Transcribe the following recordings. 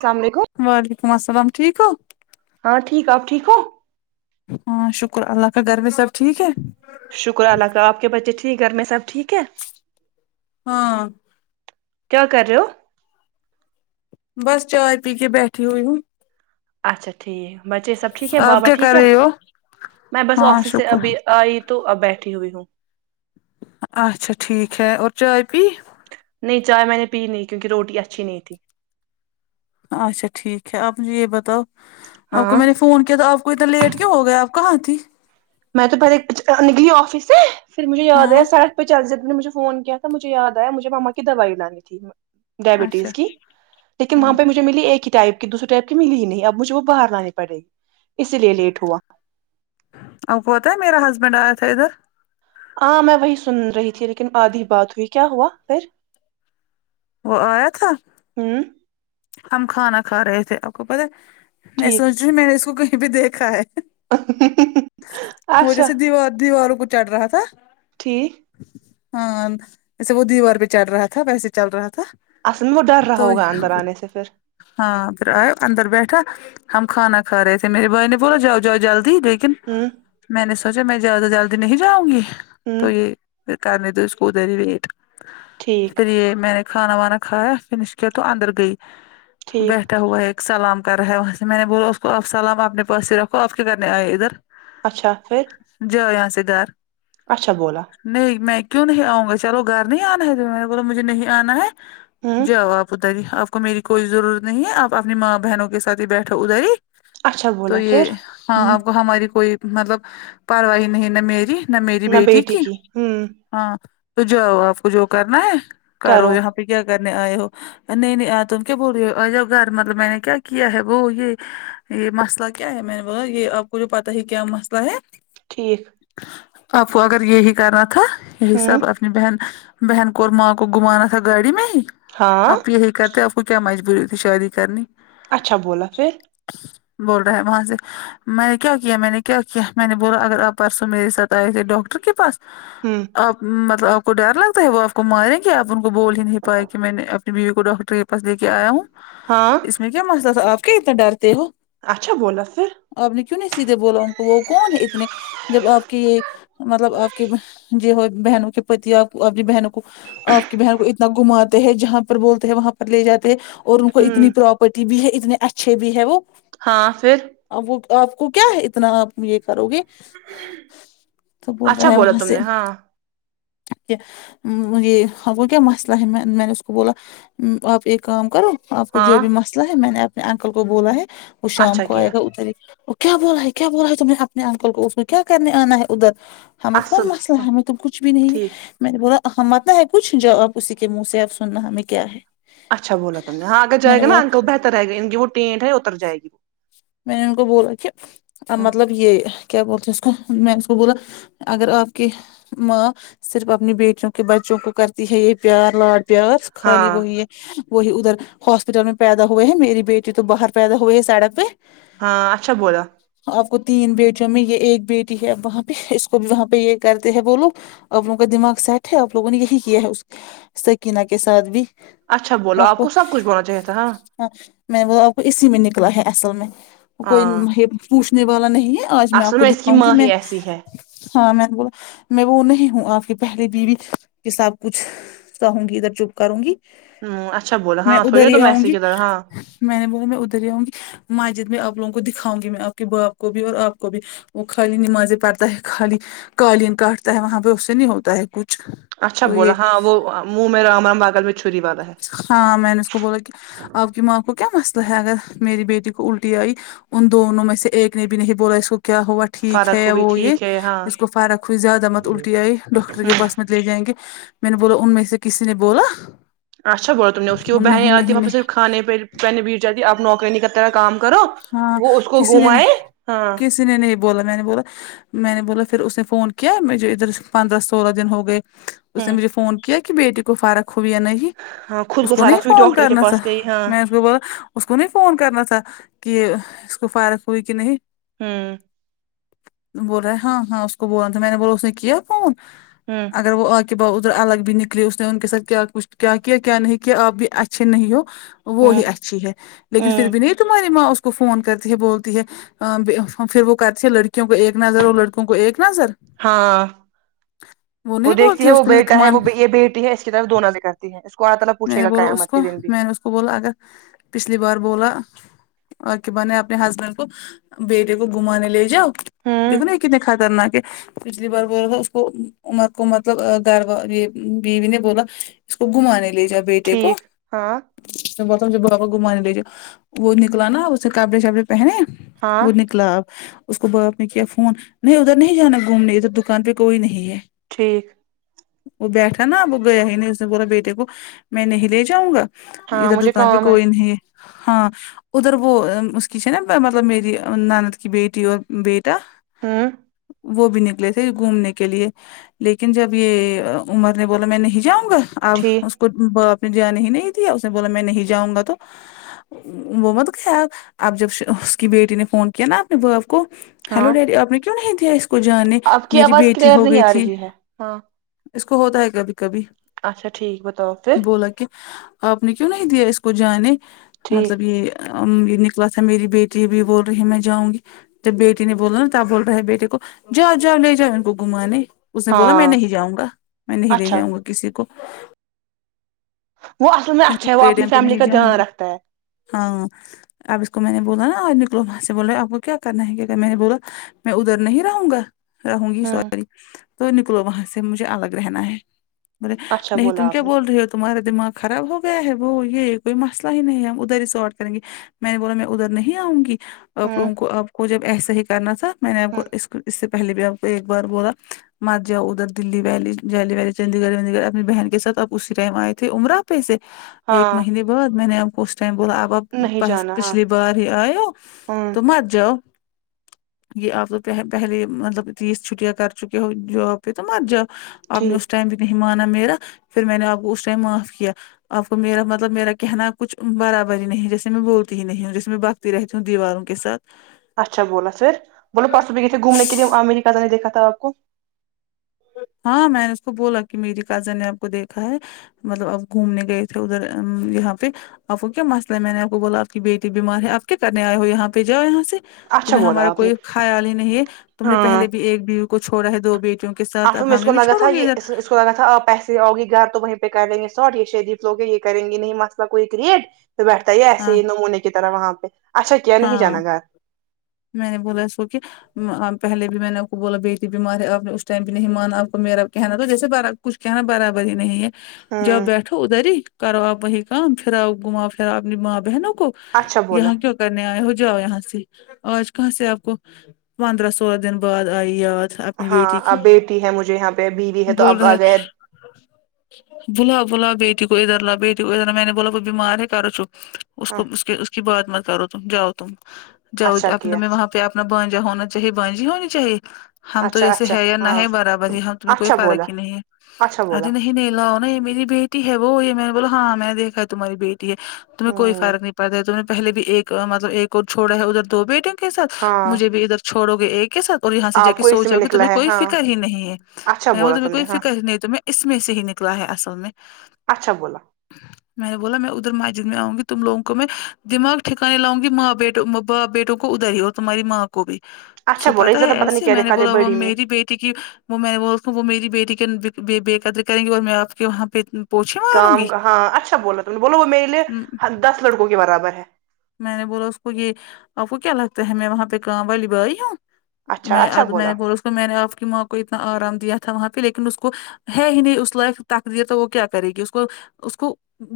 السلام علیکم وعلیکم السلام ٹھیک ہو ہاں ٹھیک آپ ٹھیک ہو ہاں شکر اللہ کا گھر میں سب ٹھیک ہے شکر اللہ کا آپ کے بچے ٹھیک گھر میں سب ٹھیک ہے ہاں کیا کر رہے ہو بس چائے پی کے بیٹھی ہوئی ہوں اچھا ٹھیک بچے سب ٹھیک ہے آپ بابا کیا کر ٹھیک ہے رہے ہو میں بس ہاں آفس سے شکر ابھی آئی تو اب بیٹھی ہوئی ہوں اچھا ٹھیک ہے اور چائے پی نہیں چائے میں نے پی نہیں کیونکہ روٹی اچھی نہیں تھی اچھا ٹھیک ہے آپ مجھے یہ بتاؤ آپ کو ہاں میں نے فون کیا تھا آپ اور عتا لیٹ کیوں ہو گیے آپ کہاں تھی میں تو پہلے نکلی آفس سے پھر مجھے یاد ہاں آیا ساید پہ چلذب نے مجھے فون کیا تھا مجھے یاد آیا مجھے ماما کی دوائی لانی تھی اچھا ڈائبٹیز کی لیکن وہاں ہاں پہ مو ملی ایک ہی ٹائپ کی دوسری ٹائپ کی ملی ہی نہیں اب مجھے وہ باہر لانی پڑے اسی لیے لیٹ ہوا آپکو پتا ہے میرا ہسبینڈ آیا تھا ادھر ہاں میں وہی سن رہی تھی لیکن آدھی بات ہوئی کیا ہوا پھر وہ آیا تھا ہوں ہم کھانا کھا رہے تھے آپ کو پتا میں ٹھیک سوچ رہی میں نے اس کو کہیں پہ دیکھا ہے وہ اچھا جیسے دیوار دیواروں کو چڑھ رہا تھا ٹھیک ہاں جیسے وہ دیوار پہ چڑھ رہا تھا ویسے چل رہا تھا اصل میں وہ ڈر رہا تو ہوگا اندر آنے سے پھر ہاں پھر آئے اندر بیٹھا ہم کھانا کھا رہے تھے میرے بھائی نے بولا جاؤ جاؤ جلدی لیکن ہوں میں نے سوچا میں جیادہ جلدی نہیں جاؤں گی ہوں تو یہ پھر کرنے دو اس کو ادھر ہی ویٹ ٹھیک پھر یہ میں نے کھانا وانا کھایا فنش کیا تو اندر گئی ٹھیک بیٹھا ہوا ایک سلام کر رہا ہے وہاں سے میں نے بولا اس کو آپ سلام اپنے پاس ہی رکھو آپ کیا کرنے آئے ادھر اچھا پھر جاو یہاں سے دار اچھا بولا نہیں میں کیوں نہیں آؤں گا چلو گھر نہیں آنا ہے تمہے مینے بولا مجھے نہیں آنا ہے ہوں جاؤ آپ ادھر ہی آپ کو میری کوئی ضرورت نہیں ہے آپ اپنی ماں بہنوں کے ساتھ ہی بیٹھو ادھر ہی اچھا تو بولا یہ پھر ہاں ہوں آپ کو ہماری کوئی مطلب پرارواہ ہی نہیں نا میری نہ میری بیٹی کی ہاں تو جاو آپ کو جو کرنا ہے کرو یہاں پے کیا کرنے آئے ہو نہیں نہیں آ تم کیا بول رہے ہو آ جؤ گھر مطلب میں نے کیا کیا ہے وہ یہ یہ مسئلہ کیا ہے میں نے بولا یہ اب اور یہ پتا ہے کیا مسئلہ ہے ٹھیک آپ کو اگر یہی کرنا تھا یہی ہوں سب اپنی بہن بہن کو اور ماں کو گھمانا تھا گاڑی میں ہاں آپ یہی کرتے ا وہ کیا مجبوری تھی شادی کرنی اچھا بولا پھر بول رہا ہے وہاں سے میں کیا کیا مینے کیا کیا میں نے بولا اگر آپ پرسوں میرے ساتھ آئے تھے ڈاکٹر کے پاس ہوں آپ مطلب آپ کو ڈر لگتا ہے وہ آپ کو ماریں کہ آپ ان کو بول ہی نہیں پائے کہ میں نے اپنی بیوی کو ڈاکٹر پاس لے کے آیا ہوں ہاں اس میں کیا مسئلہ تھا آپ کیا اتنا ڈرتے ہو اچھا بولا پھر آپ نے کیوں نہیں سیدھے بولا ان کو وہ کون ہے اتنے جب آپ کی یہ مطلب آپ کے بہن جی بہت بہنوں کے پتی آپ کو آپکی بہنوں کو آپ کی بہن کو اتنا گھماتے ہیں جہاں پر بولتے ہیں وہاں پر لے جاتے ہیں اور ان کو ہوں اتنی پراپرٹی بھی ہے اتنے اچھے بھی ہے وہ ہاں پھر آپ کو آپ کو کیا ہے اتنا آپ یہ کرو گے تو بول اچھا رہا ہے بولا وہاں تم سے نے ہاں کہ مجھے ہاں وہ کیا مسئلہ ہے میں نے میں نے اس کو بولا آپ ایک کام کرو آپ کو ہاں جو بھی مسئلہ ہے میں نے اپنے انکل کو بولا ہے وہ شام اچھا کو آئے کیا گا ادھر ہی کیا بولا ہے کیا بولا ہے تم نے اپنے انکل کو اس نے کیا کرنے آنا ہے ادھر ہمیں اصل کون مسئلہ ہاں ہے ہمیں تو کچھ بھی نہیں ہے ٹھیک میں نے بولا ہم آتے ہے پوچھ جو اب اسی کے منہ سے اب سننا ہمیں کیا ہے اچھا بولا تم نے ہاں اگر میں جائے نے گا نہ بولا انکل بہتر رہے گا ان کی وہ ٹیں ٹیں اتر جائے گی میں نے ان کو بولا کہ اب ہاں مطلب یہ کیا بولتے اس کو میں نے اس کو بولا اگر آپ کے ماں صرف اپنی بیٹیوں کے بچوں کو کرتی ہے یہ پیار لاڈ پیار خالی ہاں وہی یہ وہی ادھر ہاسپٹل میں پیدا ہوئے ہیں میری بیٹی تو باہر پیدا ہوئے ہے سڑک پہ ہاں اچھا بولا آپ کو تین بیٹیوں میں یہ ایک بیٹی ہے اب وہاں پہ اس کو بھی وہاں پہ یہ کرتے ہیں بولو آپ لوگوں کا دماغ سیٹ ہے آپ لوگوں نے یہی کیا ہے اس سکینہ کے ساتھ بھی اچھا بولا آپ کو سب کچھ بولنا چاہیے تھا ہاں ہاں میں وہ آپ کو اسی میں نکلا ہے اصل میں کوئی ہاں نن ہے پوچھنے والا نہیں ہے آج میں آپ اصل کو اس کی دکھاؤں گی ماں میں ہی ایسی ہے ہاں میں نے بولا میں وہ نہیں ہوں آپ کی پہلی بیوی کے سب کچھ سہونگی ادھر چپ کروں گی ہ اچھا بولا میں ہاں ادھر تھوڑی ہی تم آؤں ایسی گی کی طرح ہاں میں نے بولا میں ادھر ہی آؤں گی ماجد میں آپ لوگوں کو دکھاؤں گی میں آپ کے باپ کو بھی اور آپ کو بھی وہ خالی نمازیں پڑتا ہے خالی قالین کاٹتا ہے وہاں پہ اس سے نہیں ہوتا ہے کچھ اچھا تو یہ بولا ہاں وہ منہ میں رام رام بغل میں چھری والا ہے ہاں میں نے اس کو بولا کہ آپ کی ماں کو کیا مسئلہ ہے اگر میری بیٹی کو الٹی آئی ان دونوں میں سے ایک نے بھی نہیں بولا اس کو کیا ہوا ہے ٹھیک فرق ہے ہوئی وہ یہ ٹھیک ہے ہاں اس کو فرق ہوئی زیادہ مت الٹی آئی ڈاکٹر کے ہ پاس مت لے جائیں گے میں نے بولا ان میں سے کسی نے بولا اچھا بولا تم نے اس کی وہ بہنیں نہیں آتی نہیں وہاں پہ صرف نہیں کھانے پر پہننے بیٹھ جاتی ہے آپ نوکرانی کی طرح کام کرو ہاں وہ اس کو کسی نے گھمائے نہیں ہاں کسی نے نہیں بولا میں نے بولا میں نے بولا پھر اس نے فون کیا مجھے ادھر پندرہ سولہ دن ہو گئے اس نے ہ مجھے فون کیا کہ بیٹی کو فرق ہوئی یا نہیں ہاں خود اس کو نہیں فارغ ہوئی فون ڈاکٹر کے کرنا تھا پاس گئی ہاں میں نے اس کو بولا اس کو نہیں فون کرنا تھا کہ اس کو فرق ہوئی کہ نہیں ہوں بول رہا ہے ہاں ہاں اس کو بولا تھا میں نے بولا اس نے کیا فون ہمم اگر وہ آ کے با ادھر الگ بھی نکلے اس نے ان کے ساتھ کیا کچھ کیا کیا کیا نہیں کیا آپ بھی اچھے نہیں ہو وہ ہوں ہی اچھی ہے لیکن پھر ہوں بھی نہیں تمہاری ماں اس کو فون کرتی ہے بولتی ہے آں بے پھر وہ کرتی ہے لڑکیوں کو ایک نظر اور لڑکوں کو ایک نظر ہاں وہ نہیں دیکھتی بولتی ہے اس وہ کو بیٹا ہے لکمان وہ یہ بیٹی ہے کی طرف دو نظر کرتی ہے اس کو اللہ تعالی میں پوچھے نے گا بولا اس قیامت کے کو دن بھی میں نے اس کو بولا اگر پچھلی بار بولا اورک بنے اپنے ہسبنڈ کو بیٹے کو گھمانے لے جاؤ ہوں دیکھو نا یہ کتنے خاطرناک ہے پچھلی بار بولا تھا اس کو عمر کو مطلب گھر اور بیوی نے بولا اس کو گھومانے لے جا بیٹے کو ٹھیک ہاں اسنے بولا بابا گھومانے لے جاؤ وہ نکلا نا اسے کپڑے شپڑے پہنے ہاں وہ نکلا اب اس کو باپ نے کیا فون نہیں ادھر نہیں جانا گھومنے ادھر دکان پہ کوئی نہیں ہے ٹھیک وہ بیٹھا نا وہ گیا ہی نہیں اس نے بولا بیٹے کو میں نہیں لے جاؤں گا ہاں اد مجھے دکان پہ کام کوئی نہیں ہے ہاں ادھر وہ اس کی نا مطلب میری ناند کی بیٹی اور بی ٹا ہوں وہ بھی نکلے تھے گھومنے کے لیے لیکن جب یہ عمر نے بولا میں نہیں جاؤں گا اب ٹھیک اس کو باپ نے جانے ہی نہیں دیا اس نے بولا میں نہیں جاؤں گا تو وہ مت گیا اب جب اس کی بیٹی نے فون کیا نا اپنے باپ کو ہیلو ہاں ڈیڈی آپ نے کیوں نہیں دیا اس کو جانے آپ کی میری آواز بیٹی کلیئر ہو نہیں گئی آ تھی رہی ہے ہاں اس کو ہوتا ہے کبھی کبھی اچھا ٹھیک بتاؤ پھر بولا کہ آپ نے کیوں نہیں دیا اس کو جانے ٹھیک مطلب یہ ام بھی نکلا تھا میری بیٹی بھی بول رہی ہے میں جاؤں گی جب بیٹی نے بولنا نا تب بول رہا ہے بیٹے کو جا جاؤ لے جاؤ ان کو گھومانے اس نے بولا میں ہاں نہیں جاؤں گا میں نہیں لے اچھا جاؤں گا کسی کو وہ اصل میں اچھا ہے وہ اپنی پیڈیم پہ فیملی نہیں کا جان دھیان رکھتا ہے ہاں اب اس کو میں نے بولا نا آج نکلو وہاں سے بول رہے آپ کو کیا کرنا ہے کیا اگر میں نے بولا میں ادھر نہیں رہوں گا رہوں گی ہوں سوری تو نکلو وہاں سے مجھے الگ رہنا ہے بولے اچھا نہیں بولا تم کیا آپ نے بول رہے ہو تمہارا دماغ خراب ہو گیا ہے وہ یہ کوئی مسئلہ ہی نہیں ہے ہم ادھر ہی سٹ کریں گے میں نے بولا میں ادھر نہیں آؤں گی آپ ہوں لوگوں کو آپ کو جب ایسے ہی کرنا تھا میں نے آپ ہوں کو اس اس سے پہلے بھی آپ کو ایک بار بولا مت جاؤ ادھر دلی ویلی دلی ویلی چنڈی گڑھ وندی گڑھ اپنی بہن کے ساتھ آپ اسی ٹائم آئے تھے عمرہ پسے ایک ہاں مہینے بعد میں نے آپ کو اس ٹائم بولا اب آپ نہیں بس جانا ہاں پچھلی بار ہی آئے ہو ہوں تو مت جاؤ یہ آپ پہلے پہلے مطلب تیس چھٹیاں کر چکے ہو جاب پہ تو مت جاؤ آپ نے اس ٹھیک ٹائم بھی نہیں مانا میرا پھر میں نے آپ کو اس ٹائم معاف کیا آپ کو میرا مطلب میرا کہنا کچھ برابر ہی نہیں جسے میں بولتی ہی نہیں ہوں جیسے میں بات رہتی ہوں دیواروں کے ساتھ اچھا بولا پھر بولو پرسو بھی گۓ تھے گھومنے کے لیے واں میں نے پہلے نہیں دیکھا تھا آپ کو ہاں میں نے اس کو بولا کہ میری کزن نے آپ کو دیکھا ہے مطلب آپ گھومنے گئے تھے ادھر ام یہاں پہ آپ کو کیا مسئلہ ہے میں نے آپ کو بولا آپ کی بیٹی بیمار ہے آپ کیا کرنے آئے ہو یہاں پہ جاؤ یہاں سے اچھا تمہیں بولا ہمارا آپ نے کوئی خیال ہی نہیں ہے تم نے ہاں پہلے بھی ایک بیوی کو چھوڑا ہے دو بیٹیوں کے ساتھ اصل اب میں اس کو ہمیں بھی لگا تھا چھوڑو گے یہ ادھر اس کو لگا تھا آپ ہیں پھر آوگی گھر تو وہیں پہ کر لیں گے ساٹ یہ شریف لوے ہے یہ کریں گے نہیں مسئلہ کوئی کریٹ تو بیٹھتا ہے یہ ایسے ہاں ہی نمونے کی طرح وہاں پہ اچھا کیا نہیں ہاں جانا گھر میں نے بولا اس کو کہ پہلے بھی میں نے آپ کو بولا بیٹی بیمار ہے آپ نے اس ٹائم بھی نہیں مانا آپ کو میرا کہنا تو جیسے برابر کچھ کہنا برابر ہی نہیں ہے جب ہوں بیٹھو ادھر ہی کرو آپ وہیں کام پھراؤ گھوماؤ پھرا اپنی ماں بہنوں کو اچھا بولا یہاں تو کرنے آئے ہو جاؤ یہاں سے آج کہاں سے آپ کو پندرہ سولہ دن بعد آئی یاد اپنی ہاں بیٹی کی اب بیٹی ہے مجھے یہاں پہ بیوی ہے تو بول اب آ رہا گئے بلاؤ بلاؤ بیٹی کو ادھر لا بیٹی کو ادھر لاؤ میں نے بولا وہ بیمار ہے کرو چپ اس ہاں کو اس کے اس کی بات مت کرو تم جاؤ تم جاؤ اچھا آپ ت کیا وہاں پہ آپ اپنا بھانجا ہونا چاہیے بھانجی ہونی چاہیے ہم تو اچھا جیسے اچھا ہے یا نہ ہاں ہے برابر ہی ہم تمہیں کوئی اچھا بولا فرق ہی نہیں ہے اچھا بولا ارے نہیں نہیں لاؤ نا یہ میری بیٹی ہے وہ یہ میں نے بولا ہاں میں دیکھا تمہاری بیٹی تمہیں کوئی ہوں فرق نہیں پڑتا تم نے پہلے بھی ایک مطلب ایک اور چھوڑا ہے ادھر دو بیٹے کے ساتھ ہاں مجھے بھی ادھر چھوڑو گے ایک کے ساتھ اور یہاں سے جا آپ کے کو اسی میں سوجاؤ گے نکلا تمہیں ہے کوئی ہاں فکر ہی نہیں ہے اچھا میں ہ بولا تمہیں تم نے کوئی ہاں فکر ہی نہیں تمہیں اس میں سے ہی نکلا ہے اصل میں اچھا بولا میں نے بولا میں ادھر ماجد میں آؤں گی تم لوگوں کو میں دماغ ٹھاکانے لگاؤنگی ماں بیٹ باپ بیٹوں کو ادھر ہی ہو تمہاری ماں کو بھی اس اچھا کو بولا پتا ہے زیادہ پتہ نہیں ایسے کیا میں نے دکھاتے بولا وہ بڑی میں میری بی ٹی کی وہ میں وہ اس کو وہ میری بیٹی کی بے بے قدری کریں گی اور میں آپ کے وہاں پہ پوچھے ماروں کام گی کہاں اچھا بولا تم نے بولو وہ میرے م- لیے دس لڑکوں کے برابر ہے میں نے بولا اس کو یہ آپ کو کیا لگتا ہے میں وہاں پہ کام والی بائی ہوں اچھا میں اچھا اب میں نے بولا اس کو میں نے آپ کی ماں کو اتنا آرام دیا تھا وہاں پہ لیکن اس کو ہے ہی نہیں اس لائف تقدیر تو وہ کیا کرے گی اس کو اس کو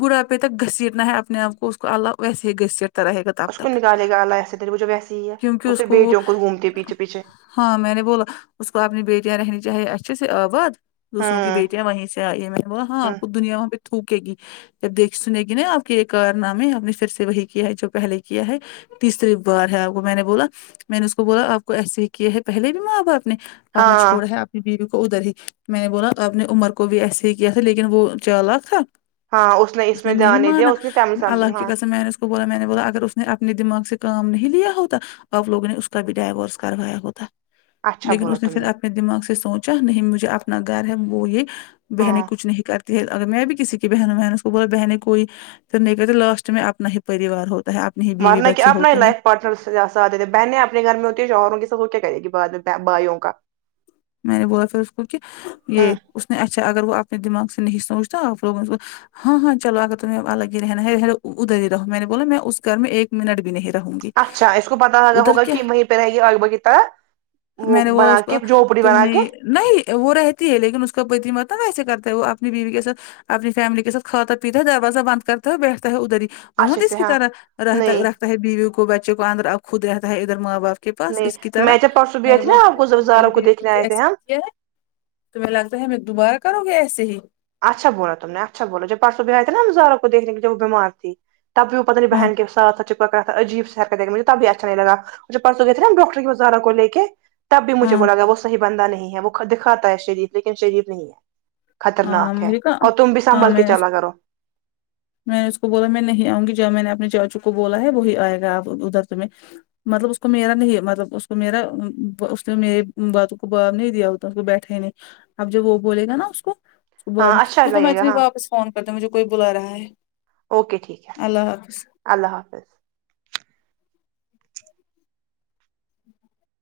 بڑھاپے تک گھسیٹ نا ہے اپنے آپ کو اس کو الگ ویسے ہی گھسیٹ تا رہے گا تب اس کو تک نکالے گا اللہ ایسے تیرے وہ جو ویسے ہی ہے کیونکی اس صرف کو وہ بیٹیوں گھومتی پیچھے پیچھے ہاں میں نے بولا اس کو اپنی بیٹیاں رہنی چاہیے اچھے سے آبااد دوسروں کی ہوں بیٹیاں وہیں سے آئی ہے میں نے بولا ہاں ہ آپ دنیا میں تھوکے گی جب دیک سنے گی نا آپ کے یے کار نام ہے آپ نے پھر سے وہی کیا ہے جو پہلے کیا ہے تیسری بار ہے آپ کو میں نے بولا میں نے اس کو بولا آپ کو ایسے ہی کیا ہے پہلے بھی ماں باپ نے آپ نے ہاں چھوڑا ہے آپ بیوی کو ادھر ہی میں نے بولا آپ نے عمر کو بھی ایسے ہی کیا تھا لیکن وہ چالاک تھا ہاں اس نے میں نہیں دھیان دیا مانا اس نے فیملی سامنے. اللہ کی ہاں قسم میں نے بولا میں نے بولا اگر اس نے اپنے دماغ سے کام نہیں لیا ہوتا آپ لوگوں نے اس کا بھی ڈائیوورس کروایا ہوتا اچھا لیکن بولا اس نے تم پھر اپنے دماغ سے سوچا نہیں مجھے اپنا گھر ہے وہ یے بہنیں ہاں کچھ نہیں کر تی ہے اگر میں بھی کسی کی بہن مین اس کو بول بہن کوئی تو نہیں کہتے لاسٹ میں اپنا ہی پریوار ہوتا ہے اپنی ہی بیوی بچے ہوتے ہیں پا [unintelligible] تھے بہنیں اپنے گھر میں ہوتی ہے شوہروں کے ساتھ س کیا کرے گی بعد میں بھائیوں کا میں نے بولا پھر اس کو کہ یے ہوں اس نے اچھا اگر وہ اپنے دماغ سے نہیں سوچتا آپ لوگوں اس کو ہاں ہاں چلو اگر تمہیں الگ رہنا ہےلو ادھر ہی رہو میں نے بولا میں اس گھر میں ایک منٹ بھی نہیں رہوں گی اچھا اس کو پتا ہےا ادھر ہوگا کیا کہ میں پے رہے گی [unintelligible] کے پاس وہ میں نے بنا اس کو کے جھوپڑی تم بنا نے کے نہیں وہ رہتی ہے لیکن اس کا پتی مت ویسے کرتا ہے وہ اپنی بیوی کے ساتھ اپنی فیملی کے ساتھ کھاتا پیتا ہے دروازہ بند کرتا ہو بیٹھتا ہے ادھر ہی وہ مت اچھے اس سے کی ہاں طرح رہتا نہیں رکھتا ہے بیویوں کو بچوں کو اندر خود رہتا ہے ادھر ماں باپ کے پاس نہیں اس کی طرح میں جب پرسوں بھی میں آئی نے تھی بہت نا آپ اپنی کو پہلی والی زبزاروں کو بیوی دیکھنے بھی آئے تھے ایسے ہی ہم کیا تو مے لگتا ہے میں دوبارہ کرونگی ایسے ہی اچھا بولا تم نے اچھا بولا جو پرسو بہائی تھ نا ہم زاروں کو دیکھنے کے جب وہ بیمار تھی تب بھی وہ پتہ نہیں ہاں بہن کے ساتھ چپ کرا تھا عجیب سا مجھے تبھی اچھا نہیں لگا وہ جو جب گئے تھے نا ہم ڈاکٹر کے پاس زارا کو لے کے تب بھی مجھے ہاں وہ لگا وہ صحیح بندہ نہیں ہے وہ دکھاتا ہے شریف لیکن شریف نہیں ہے خطرناک ہاں کے مجھے کہا اور تم بھی ہاں سنبل کے میں نے اس چلا کرو میں نے اس کو بولا میں نہیں آؤں گی جب میں نے اپنے چاچو کو بولا ہے وہی آئے گا ادھر تمیں مطلب اس کو میرا نہیں مطلب اس کو میرا اس نے میری باتوں کو بات نہیں دیا تو اس کو بیٹھے ہی نہیں اب جب وہ بولے گا نا اس کو صبح ہاں اچھا روکو میں لگے گا اتنے ہاں واپس فون کرتا ہوں مجھے کوئی بلا رہا ہے اوکے ٹھیک ہے اللہ حافظ اللہ حافظ